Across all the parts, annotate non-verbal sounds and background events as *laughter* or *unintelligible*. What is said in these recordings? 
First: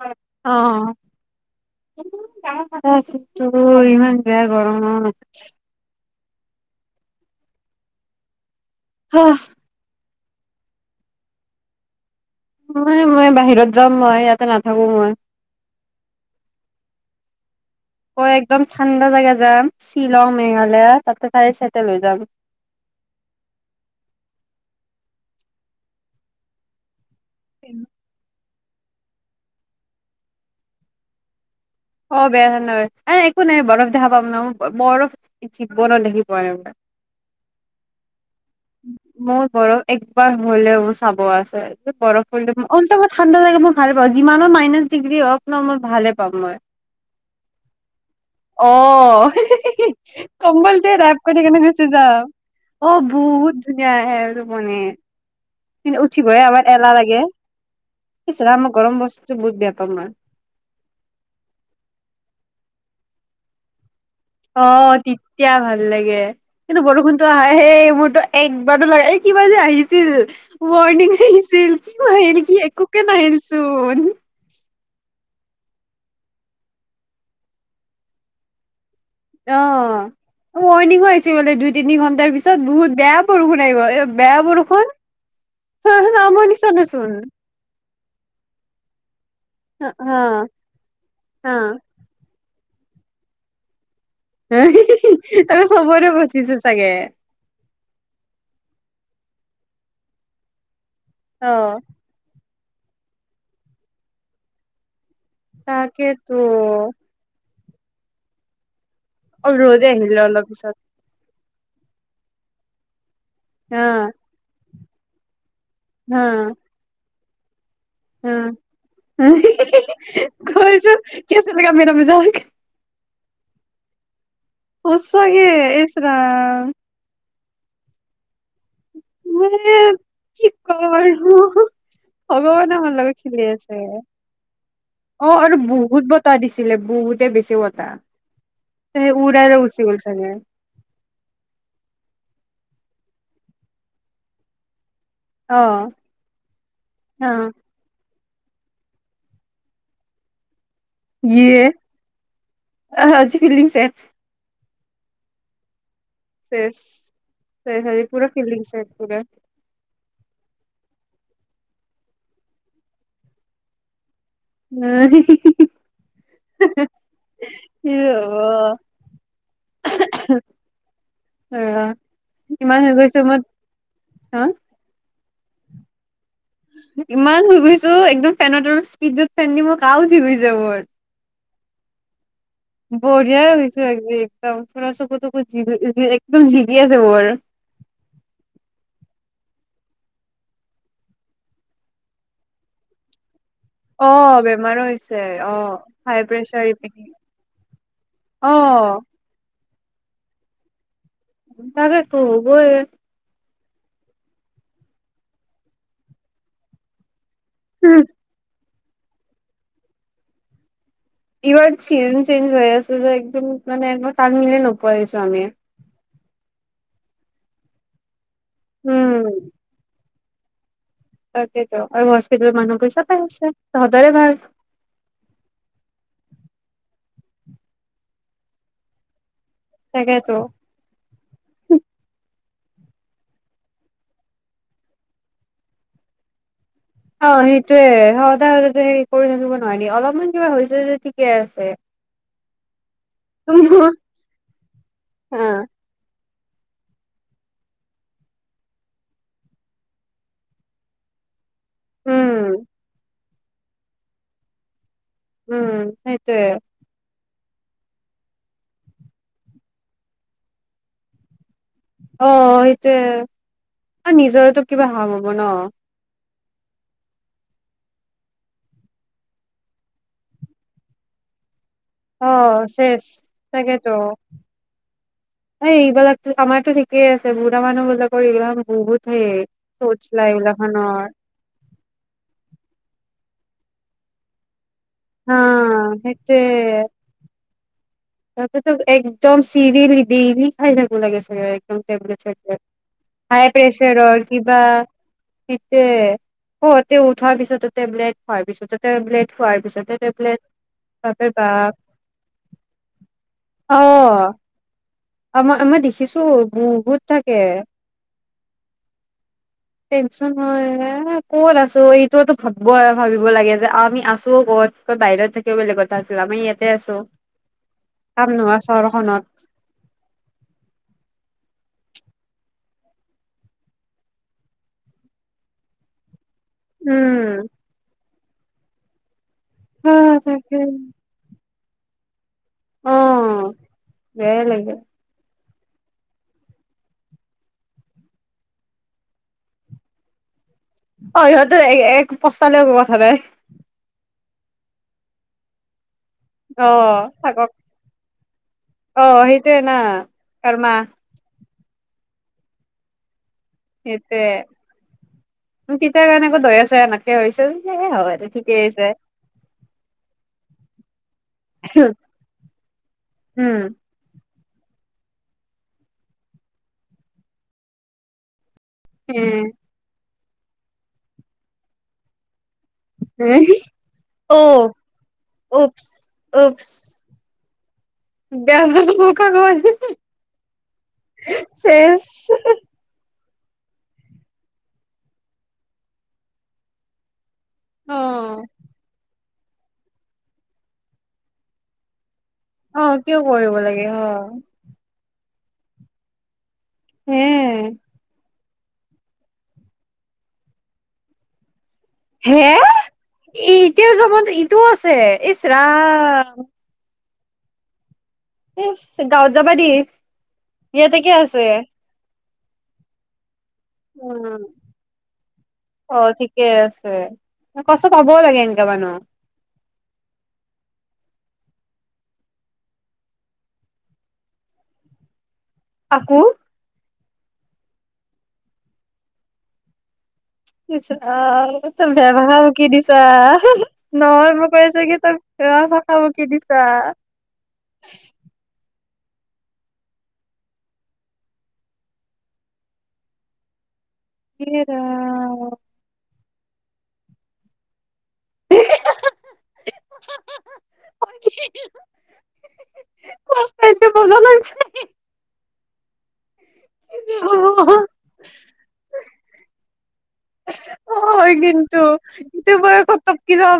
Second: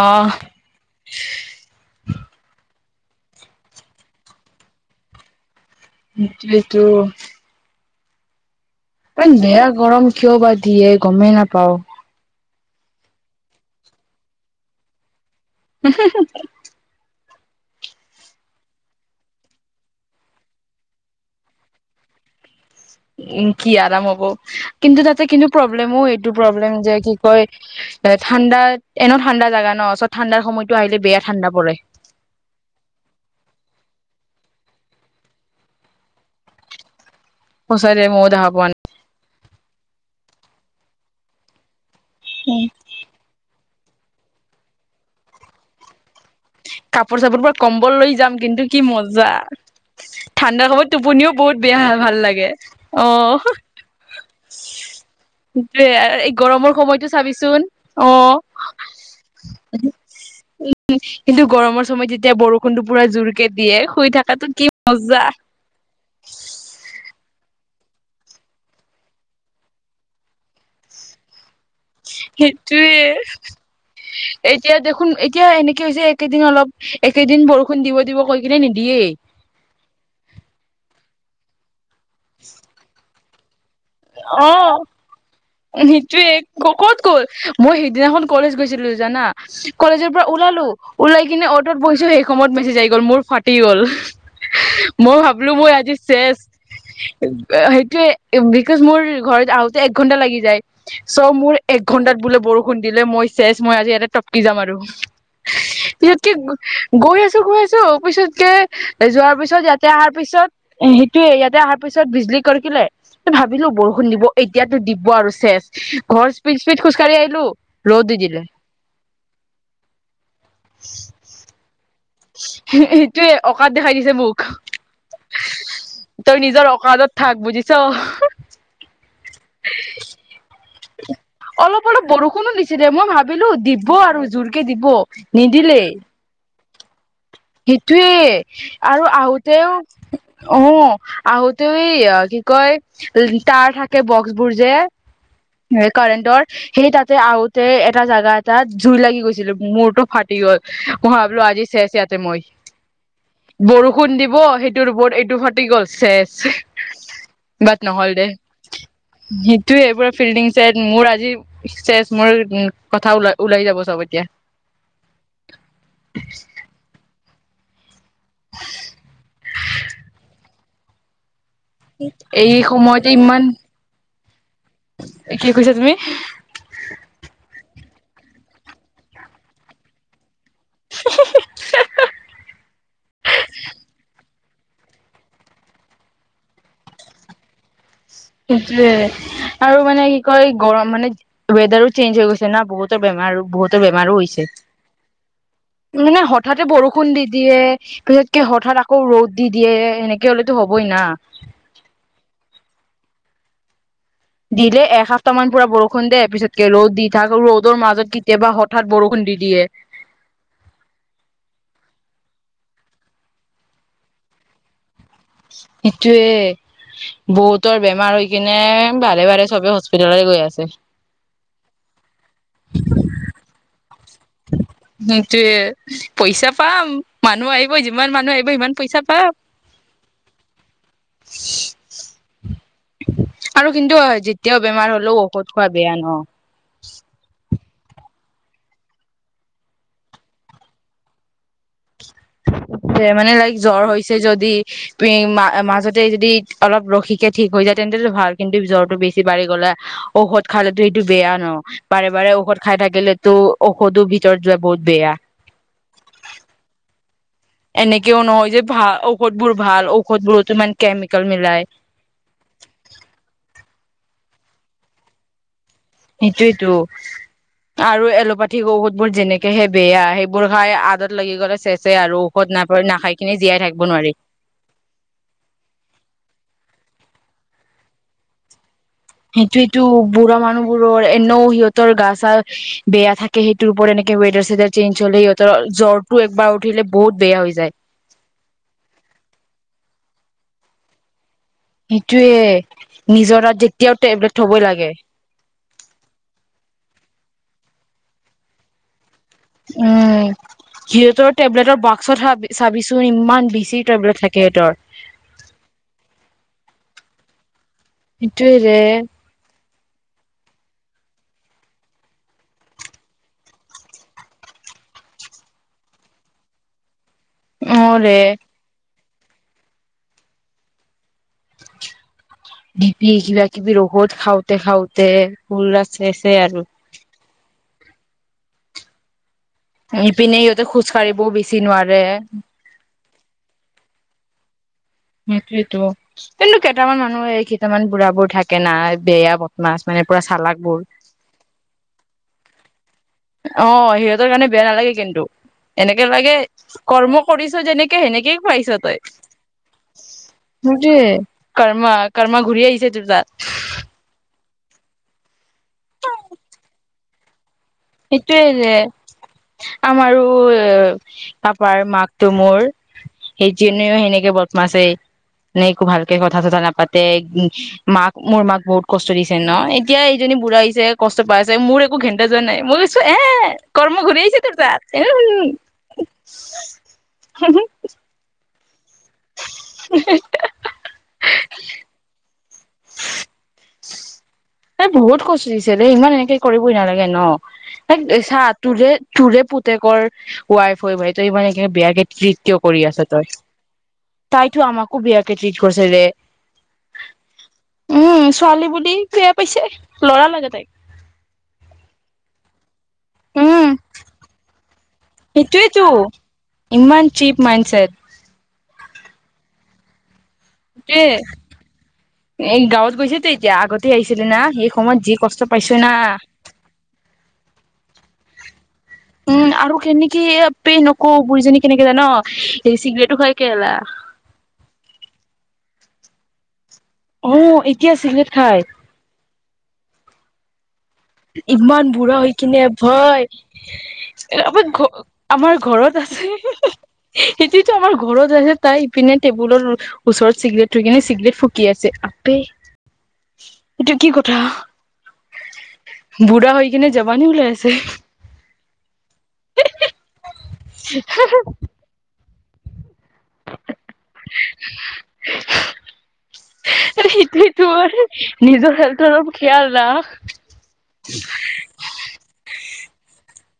অ', অঁ তো ইমান বেয়া গৰম ন সেই টো ইমান বেয়া গৰম কিয় বা দিয়ে গমেই নাপাওঁ ম মই বাহিৰত যাম মই ইয়াতে নাথাকো মই উম হুম মই একদম ঠাণ্ডা জাগা যাম শ্বিলং মেঘালয় তাতে তাই চেটেল হৈ যাম উম কি আৰাম হব কিন্তু তাতে কিন্তু প্ৰব্লেমো এইটো প্ৰব্লেম যে কি হয় এ ঠাণ্ডা এনে ঠান্দা জগা ন চৰত ঠাণ্ডাৰ সময়ত আহিল বেয়া ঠাণ্ডা পৰে অঁ বেয়া নহ এ একো নাই বৰফ দেখা পাম ন বৰফ জীৱনত দেখি পোৱা নাই সচাঁকৈ মই ও দেখা পোৱা নাই মোৰ বৰফ একবাৰ হলেও চাব আছে বৰফ পৰি অলপ ম ঠাণ্ডা লাগে মই ভাল পাওঁ যিমানো মাইনাছ ডিগ্ৰী হওঁক ন মই ভালে পাম মই কাপোৰ চাপোৰ পৰা কম্বল লৈ যাম কিন্তু অ কি মজা ঠাণ্ডা সময়ত কম্বলটোৱে ৰেপ টোপনিও কৰি বহুত কেনে বেয়া গুচি ভাল যাম লাগে অ আহ বহুত ধুনীয়া আহে টোপনি কিন্তু এই উঠিবহে আমাৰ গৰমৰ এলাহ সময়তো লাগে চাবিচোন অঁ ইচ ৰাম মই গৰম বস্তুটো বহুত বেয়া পাওঁ মই উম গৰমৰ সময়ত যেতিয়া বৰষুণ তো পুৰা জোৰকৈ দিয়ে শুই থাক অঁ তেতিয়া ভাল লাগে কিন্তু বৰষুণ তো আহে এইবোৰতো একবাৰো লে এই কি বি আহিছিল ৱৰ্ণিক লিষ্টত সেইটোৱে চোন এতিয়া দেখোন এক এতিয়া এনেকে হৈছে এইকেদিন অলপ এইকেদিন বৰষুণ দিব দিব কৈ কিনে নিদিয়েই অ ৱৰ্ণিংও আহিছে বোলে দুই তিনি ঘণ্টাৰ পিছত বহুত ব্যয়াম বৰষুণ নাহিব এ বেয়া অ', বৰষুন সেইটোয়ে ক'ত গ'ল মই সিদিনাখন কলেজ গৈছিলো জানা হা কলেজৰ পৰা ওলালো ওলাই কিনে হা অটত বৈছো সেই সময়ত ত মেছেজ আহ গ'ল মোৰ ফাটি গ'ল মই ভাবিলো তাকে মই আজি চবৰে চেচ ফচিছে চাগে সেইটোয়ে বিকজ মোৰ ঘৰত আ এক ঘণ্টা লাগি যায় চ' অ মোৰ এক ঘন্টাত বোলে বৰষুণ খুন্দিলে মই চেজ মই আজি ইয়াতে টপকি যাম আৰু পিছত কি তাকেতো গৈ আছো গৈ আছো পিছতকৈ যোৱাৰ অ পিছত, ৰজে ইয়াতে অহাৰ আহিলে অলপ পিছত সেইটোয়ে ইয়াত, অহাৰ পিছত বিজলী কৰকিলে, ভাবিলো হা বৰষুণ দিব, এতিয়া টো দিব আৰু শেষ। ঘৰ স্পিড-স্পিড খোজকাঢ়ি আহিছো। হেল্ল', উ কৈছো কি *unintelligible* যা'ক এইটোৱে অকাত দেখাই দিছে মোক। সঁচাকে ইছ ৰাম। ছ। মানে কি কম আৰু অলপ-অলপ বৰষুণো ভগৱানে দিছিলে আমাৰ মই লগত খেলি ভাবিলো আছে দিব আৰু জোৰকে দিব নিদিলেই। বতাহ দিলে বহুত। বেছি বতাহ সেইটোৱে সেই আৰু উৰাই লৈ আহোতেও গুচি গ'ল চাগে অহ' আহোতেও কি? কৈ তাৰ থাকে বক্স বোৰ যে, অ কাৰেণ্টৰ সেই তাতে অ আহোতে এটা জাগা তাত জুই লাগি গৈছিল মূৰটো ফাটি গ'ল। মই বলো ইয়ে আজি চেচ ইয়াতে মই আজি ফিল্ডিং চেট বৰষুণ দিব সেই তোৰ বৰ্ড এইটো ফাটি গল। চেচ বাট হেৰি নহল দে পুৰা ফিল্ডিং চেট পুৰা সেইটোয়ে এইবোৰ ফিল্ডিং চেট মোৰ আজি চেচ মোৰ কথা ল ওলাই যাব চব এতিয়া। অহ' কি হব। এই সময়তে ইমান হা, কি কৈছা তুমি? তো একদম ফেনত অলপ স্পীডত ফেন দি মই কা উঠি গৈছে। জেৱৰ্দ বঢ়িয়া হৈছে আজি। ও চকু-তকু জিগি একদম জিগি আছে ৱৰ্ডত। সেইয়ে আৰু মানে কি কয় গৰম মানে ৱেডাৰো চেঞ্জ হৈ গৈছে না বহুতৰ বেমাৰ আৰু বহুতো বেমাৰো অ' হৈছে বেমাৰো হৈছে অ' হাই মানে প্ৰেচাৰ হঠাতে ইপিনে বৰষুণ দি দিয়ে পিছতকে হঠাৎ অ' আকৌ ৰ'দ দি দিয়ে এনেকে, কিয় লৈ টো হবই না। তাকে টো হবই। দিলে এসপ্তাহ মান পুৰা বৰষুণ দিয় পিছতকে ৰ'দ দি ৰ'দৰ মাজত কেতিয়াবা হঠাৎ বৰষুণ দি দিয়ে ইভন চি চেঞজ হৈ আছে যে একদম মানে এক তান মিল নহ নিচে বহুতৰ বেমাৰ হৈ স কিনে উম, বাৰে বাৰে চবে হস্পি জৰাাই গৈ আছে তটো আৰু কো মানুহ পইচা পাই আছে তহঁতৰে ভাল সেইটোয়ে পইচা পাম মানুহ আহিব যিমান মানুহ আহিব সিমান পইচা পাম তাকেতো আৰু কিন্তু যেতিয়াও বেমাৰ হ'লেও ঔষধ খোৱা বেয়া ন অ সেই সদায় স সে কৰি থাকিব নোৱাৰি অলপমান কিবা হৈছে যে ঠিকে আছে যে মানে লাইক জ্বৰ মোৰ হৈছে যদি হা ম মাজতে যদি অলপ ৰখিকে ঠিক হৈ যায় তেন্তটো ভাল কিন্তু জ্বৰটো বেছি বাঢি গললে ঔষধ খালেতো এইটো বেয়া ন বাৰে বাৰে ঔষধ উম খাই থাকিলে *unintelligible* ঔষধো ভিতৰত যোৱা বহুত বেয়া উম সেইটোৱে এনেকেও নহয় যে ভাল ঔষধবোৰ ভাল ঔষধবোৰতো মান কেমিকেল মিলাই অ সেইটোয়ে নিজৰে কিবা হাৰ্ম হব ন সেইটোয়েইতো আৰু এলোপাথিক ঔষধ বোৰ যেনেকেহে বেয়া সেইবোৰ খাই আদত লাগি গ'লে চেচ অ শেষ তাকেতো নোৱাৰি এই এইবিলাক আমাৰতো ঠিকেই আছে বুঢ়া মানুহবিলাকৰ এইম বহুত সেই সেইটোৱেইটো চৌচলা বুঢ়া মানুহ বোৰৰ এইগিলাখানৰ এনেও সিহঁতৰ গা চা বেয়া থাকে সেইটোৰ ওপৰত এনেক *unintelligible* চেঞ্জ হ'লে হা সিহঁতৰ জ্বৰটো সেইটোয়ে একবাৰ উঠিলে বহুত বেয়া হৈ যায় ততেতো একদম চিৰিয়েলি ডেইলি খাই থাকিব লাগে *unintelligible* সেইটোয়ে হাই নিজৰাত যেতিয়াও প্ৰেচাৰৰ টেবলেট কিবা থবই লাগে তে তে উঠাৰ পিছত টেবলেট হয় পিছতো টেবলেট খোৱাৰ পিছতে উম টেবলেট সিহঁতৰ বাপৰে বাপ টেবলেটৰ *unintelligible* অ বেছি টেবলেট থাকে সিহঁতৰ আমই মই দেখিছো বহুত থাকে *unintelligible* টেনচন হয় ক'ত আছো এইটোতো ভাব ভাবিব লাগে যে আমি আছো ক'ত ক'ত বাহিৰত থাকি বেলেগ কথা আছিল আমি ইয়াতে আছো অ ৰে কামনোহোৱা চহৰখনত ডিপি কিবা কিবি ৰোগত খাওঁতে খাওঁতে ফুল আছে উম হা ইপিনে তাকে সিহঁতে খোজ কাঢ়িবও বেছি চি নোৱাৰে অ বেয়াই‌ লাগে সেইটোৱেইটো কিন্তু কেইটামান মানুহ এই কেইটামান বুঢ়া বোৰ থাকে নাই বেয়া বদমাছ মানে পুৰা চালাক বোৰ অ সিহঁতো এক *unintelligible* অ *unintelligible* ৰ কাৰণে বেয়া নালাগে কিন্তু এনেকে লাগে অ কৰ্ম থাকক কৰিছ যেনেকে সেনেকেই পাইছ তই অ সেইটোয়ে না কৰ্মা সেইটোৱেই কৰ্মাক কৰ্মা ঘূৰি আহিছে তোৰ তাত সেইটোৱে *unintelligible* কাৰণে একো দয়া চয়া *unintelligible* *unintelligible* হৈছিল সেইটোৱে আমাৰো অ তাপাৰ মাকতো মোৰ উম সেইজনীও সেনেকে বৰ্ত মাছে নে একো ভালকে কথা চথা নাপাতে মাক মোৰ মাক বহুত কষ্ট দিছে ন উম এতিয়া জনী বুঢ় আহিছে কষ্ট পাই আছে মোৰ একো ঘেণ্টাা যোৱা নাই মই কৈছো এ কৰ্ম ঘূৰি অ আহছে তোৰ তাত এ হ উপচ এদ োকাক শেষ এ বহুত কষ্ট দিছে দে ইমান এনেকে কৰিবই নালাগে ন অ ত চাহ তৰে তোৰে পুতেকৰ ৱাইফ হয় বাই ত ইমান এ বেয়া কেই নৃত অ কৰি আছ কিয় তই কৰিব লাগে অ তাইতো আমাকো বিয়া টিত কৰিছে ৰে হম উম উ ছোৱালী বুলি বয়া পাইছে লৰা লাগে তাইক হে এ উম এতিয়া চবত ইচৰাম চীপ মানসাৰ এ গাঁৱত যাবা দি ইয়াতে কি সেইটোয়ে আছে এই গাঁৱত বৈছেতে আগতে আহিছিলে না উম সেই সময়ত যি কষ্ট পাইছ না কচ পাব লাগে মানুহ উম আৰু কেনে কি প ন ক বুঢ়ীজনী কেনেকে য ন এই চিগৰেটো খাই কেলা আকৌ আহ এতিয়া আছিলে খাই ইচ ৰাম ইমান তই বেয়া বুঢ়া হৈ ভাষা কিনে বকি দিছা ভয় নহয় মই কৈ আমাৰ আছো ঘ কি তই আমাৰ বেয়া ভাষা ঘৰত বকি আছে দিছা সেইটোতো আমাৰ ঘৰত আছে তাই পিনে টেবুলৰ ওচৰত চিগৰেট থৈ কিনে চিগৰেট ফুকি আছে আপে *inaudible* কথা এ ৰাম বুঢ়া হৈ কিনে যাব নি ওলাই আছে হ কছছে মজা লাগছে টি তো ম নিজৰ হেল্থ ন খয়াল ন হয়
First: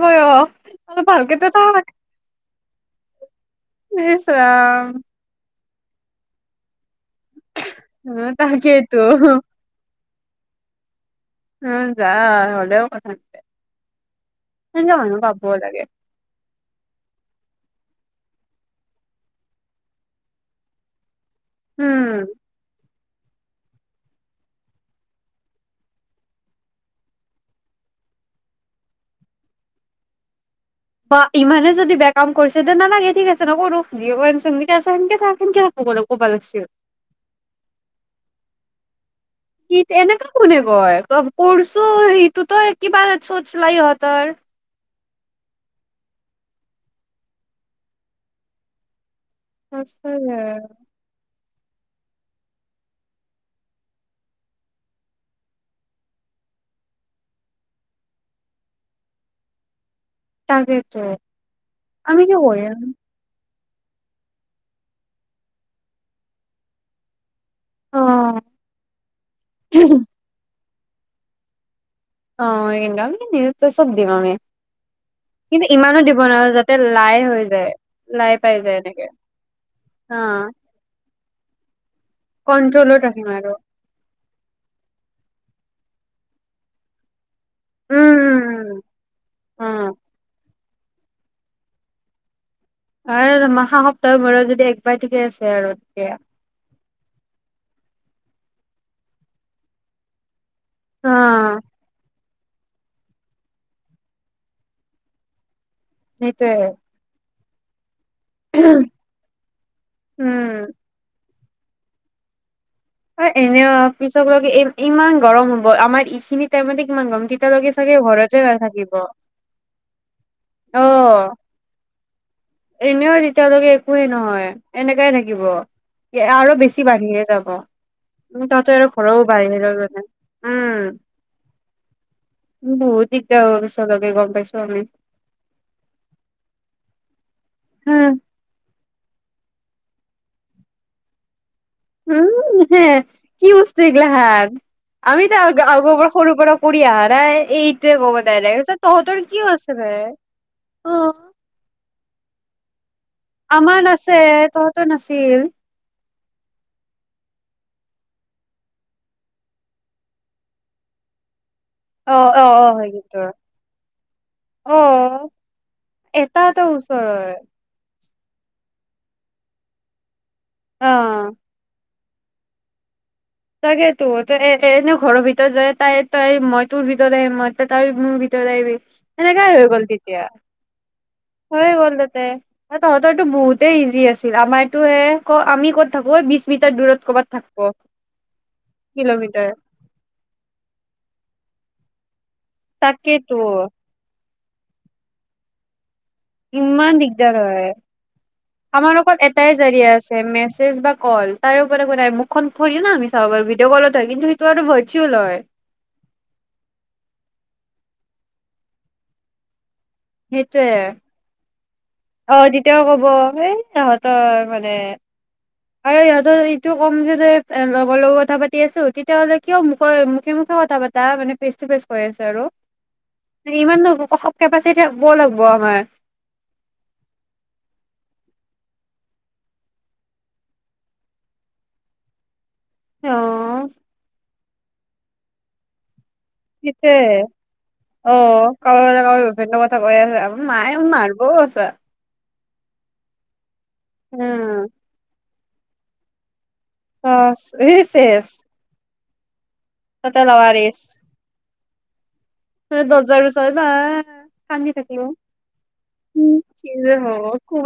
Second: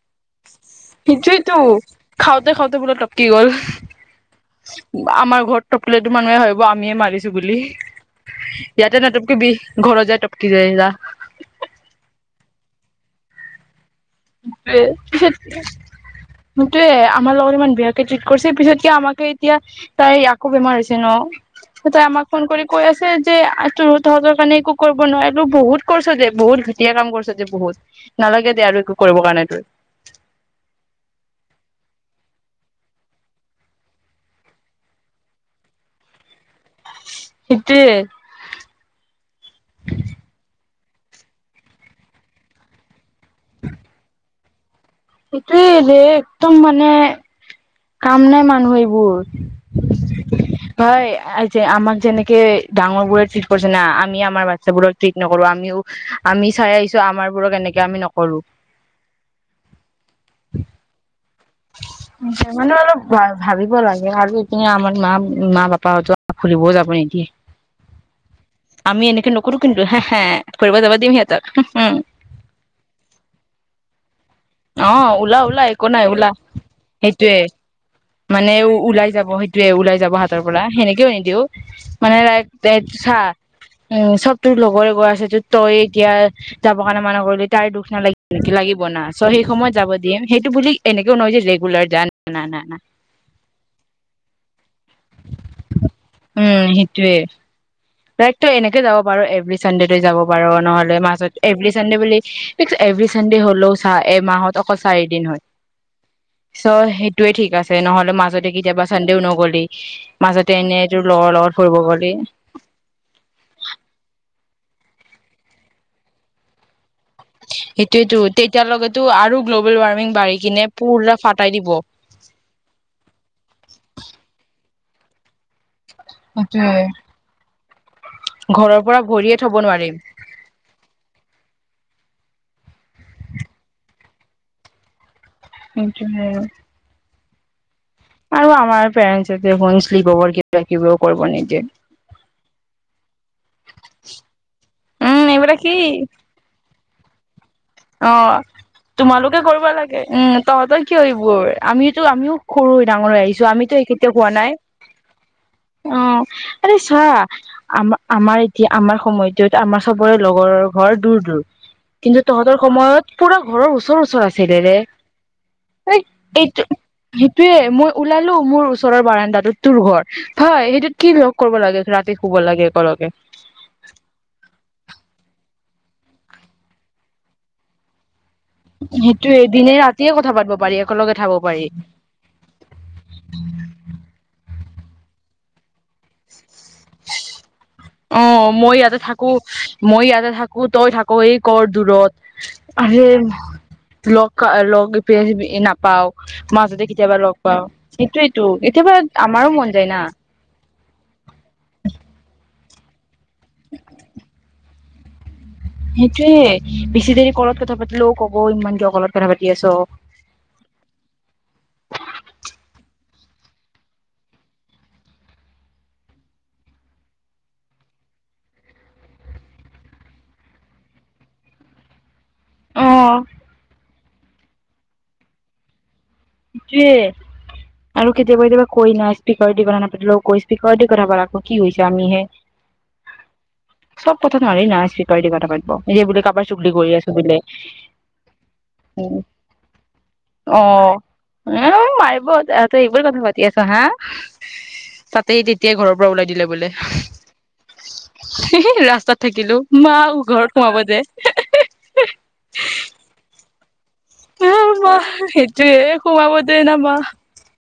হব সিজ তো খাওঁতে খাওঁতে *unintelligible* কি গ'ল ইচ ৰাম আমাৰ ঘৰত টুললে মুহে আমিয়ে মাৰিছে বুলি উম ইয়াতে তাকেইতো নতুবকৈ বিষ ঘৰ য ত *unintelligible* উ যা হলেও কথা সেইটয়ে সেনেকুৱা মানুহ পাব লাগে সেইটয়ে আমাৰ লগত ইমান বিয়াকে ট্ৰিট কৰিছে পিছত কি আমাকে এতিয়া তাই আকৌ বেমাৰ হৈছে ন তই আমাক উম ফোন কৰি কৈ আছ যে তোৰত সহজৰ কাৰণে একো কৰিব নোৱাৰি আৰু বহুত কৰিছ যে বহুত ঘটীয়া কাম কৰিছ যে বহুত নালাগে দে আৰু একো কৰিব কাৰণাই তোৱ বা ইমানে যদি বেয়া কাম কৰিছে দে নালাগে ঠিক আছে নকৰ ৰ সেনকে থাক সেনকে থাকলে ক'বা লাগিছিল এটো এনেককাে শোনে কয় কৰছো সিটোতই কিবা চোচ লাই হতাৰ সেইটোয়ে যে একদম মানে কাম নাই মানুহ এইবোৰ। *unintelligible* যে আমাক যেনেকে ডাঙৰ বোৰে ট্ৰিট কৰিছে না, আমি আমাৰ বাচ্ছাবোৰক ট্ৰিট নকৰো আমিও আমি চাই আহিছো আমাৰ বোৰক এনেকে আমি নকৰো। তাকেইতো। মানে অলপ ভাবিব লাগে আৰু এইপিনে আমাৰ মা-মা পাপাহতো খুলিবও যাব নিদিয়ে। অ আমি এনেকে নকৰো কিন্তু হে হে। কৰিব যাবা দিম সিঁহতক *unintelligible* অঁ, *unintelligible* অ ওলা ওলা কিন্তু একো ইমানো নাই দিব ওলা নোৱাৰো যাতে লাই সেইটোয়ে হৈ যায়। লাই মানে পাই যায় এনেকে ওলাই যাব সেইটোয়ে ওলাই যাব হা হাতৰ পৰা সেনেকেও এ দিওঁ মানে কন্ট্ৰলত *unintelligible* চা ৰাখিম আৰু উম, চব তোৰ লগৰে গৈ আছে যে তই এতিয়া যাব কাৰণে মানুহঘৰলে তাইৰ দুখ উম নালাগিব নে লাগিব উম না চ' সেই সময়ত যাব উম দিম সেইটো বুলি এনেকেও নহয় যে ৰেগুলাৰ যান *unintelligible* না। অঁ মা সা-সপ্তাহৰ মূৰত যদি এক *unintelligible* টোৱে। তই তো এনেকে যাব পাৰ, এভৰি চানডে যাব পাৰ নহ'লে অ মাজত এভৰি চানডে বুলি *unintelligible* এভৰি চানডে হ'লেও চা, এমাহত অকল চাৰিদিন হয়। সেইটোয়ে চ' সেইটোয়ে ঠিক আছে *unintelligible* মাজতে কেতিয়াবা চানদেও নগলি, উম মাজতে এনেই তোৰ লগৰ লগত ফুৰিব গ'লি। অঁ এনে পিছক লকে ইমান গৰম হ'ব, আমাৰ ইখিনি টাইমতে কিমান গম তেতিয়ালৈকে চাগে সেইটোয়েতো ঘৰতে নাথাকিব, তেতিয়ালৈকেতো আৰু গ্ল'বেল ৱাৰ্মিং বাঢ়ি কিনে পুৰা অঁ ফাটাই দিব এনেও তেতিয়ালৈকে একোৱে নহয়। এনেকাই থাকিব। আৰু সেইটোয়ে বেছি বাঢ়িয়ে যাব। উ ঘৰৰ তহতৰ আৰু পৰা ঘৰও ভৰিয়ে থব বাহিৰ নোৱাৰিম। *unintelligible* উম। বহুত দিগদাৰ হ'ব পিছলৈকে গম পাইছোঁ আমি। সেইটোৱে আৰু। হা আৰু আমাৰ পৰেণ্টছে দেখোন ফ্লিপ অভাৰ কিবা কিবাও কৰিব নিদিয়ে। উম, হে কি বস্তু এইগিলাখান? উম আমিতো আগ এইবিলাক কি -আগৌ পৰা সৰুৰ পৰা কৰি অহা নাই? এইটোৱে ক'ব অ', ডাইৰেক্ট তহঁতৰ তোমালোকে কিয় কৰিব আছে বে লাগে। উম। তহঁতৰ অ কিয় এইবোৰ? আমিতো আমিও সৰু ডাঙৰ হৈ আহিছো আমিতো এই আমাৰ কেতিয়াও আছে, হোৱা নাই তহঁতৰ নাছিল। অ আৰে চোৱা, আম-আমাৰ এতিয়া আমাৰ সময়টোত আমাৰ চবৰে লগৰৰ ঘৰ দূৰ দূৰ। অ কিন্তু অ তহঁতৰ অ হয় সময়ত কিন্তু পুৰা ঘৰৰ ওচৰ ওচৰ আছিলে অ ৰে। এটা এটা এই-এইটো ওচৰৰে সেইটোৱে মই ওলালোঁ, মোৰ ওচৰৰ বাৰাণ্ডাটোত তোৰ ঘৰ। হয়, অ সেইটোত কি *unintelligible* কৰিব লাগে? ৰাতি শুব লাগে একলগে। তাগে তো, তই *unintelligible* এনেই ঘৰৰ ভিতৰত যায়, তাই তই মই তোৰ ভিতৰত আহি মই তাই মোৰ ভি *unintelligible* সেইটোয়ে সেনেকাই হৈ দিনে গ'ল ৰাতিয়ে তেতিয়া, কথা পাতিব পাৰি একেলগে থাকব পাৰি হৈ গল তাতে, তহঁতৰো বহুতেই ইজি আছিল। আমাৰ ত হে ক আমি ক'ত, থাকো বিছ মিটাৰ দূৰত ক'বাত থাকোঁ। অ', মই ইয়াতে থাকোঁ, মই ইয়াতে থাকোঁ। তই থাকো এই কৰ দূৰত। আৰহে তাকেইতো লক *unintelligible* নাপাওঁ। ইমান দিগদাৰ হয়। সেইটোয়েতো কেতিয়াবা আমাৰ অকল আমাৰো এটাই মন যায় জাৰিয়া না আছে - মেছেজ বা ক'ল। তাৰে ওপৰত একো নাই, মুখখন থৰি ন আমি চাব পাৰোঁ। ভিডিঅ' কলত হয় কিন্তু সেইটো আৰু ভাৰ্চুৱেল লয়। সেইটোৱে। বেছি দেৰি কলত কথা পাতিলেও ক'ব ইমান কিয় কলত কথা পাতি আছ'। সেইটোৱে। এই তহঁতৰ মানে। আৰু ইিহঁতৰ এইটো ক'ম যে লগৰ লগত কথা পাতি আছোঁ, তেতিয়া হ'লে কিয় মুখে-মুখে মুখে কথা পাতা, মানে ফেচটুফেচ কৈ আছে। আৰু অ *unintelligible* ইমাননো অস কেপাচিটি *unintelligible* লাগব আমাৰ। য়ে আৰু কেতিয়াবা কেতিয়াবা কৈ না স্পিকাৰ দি কথা নাপাতিলেওঁ কৈ স্পিকাৰ দি কথা পাত আক', কি হৈছে আমি হে। অ'। নোৱাৰি না স্পিকাৰ দি কথা পাতব', এ বুলি *unintelligible* অ' *unintelligible* ময়ে মাৰ্ব। উহ, মাৰিবত। তাহঁতে এইবোৰ কথা পাতি আ *unintelligible* হা? উম *unintelligible* সেই তেতিয়াই ঘৰৰ পৰা ওলাই দিলে বোলে। অঁ', ই শেষ। থাকিলোঁ মা ঘৰত সোমাব দে *inaudible* ত দৰজাৰ ওচৰত না হে মা হেতুৱে সোমাব দে কি না যে মা। হ'ব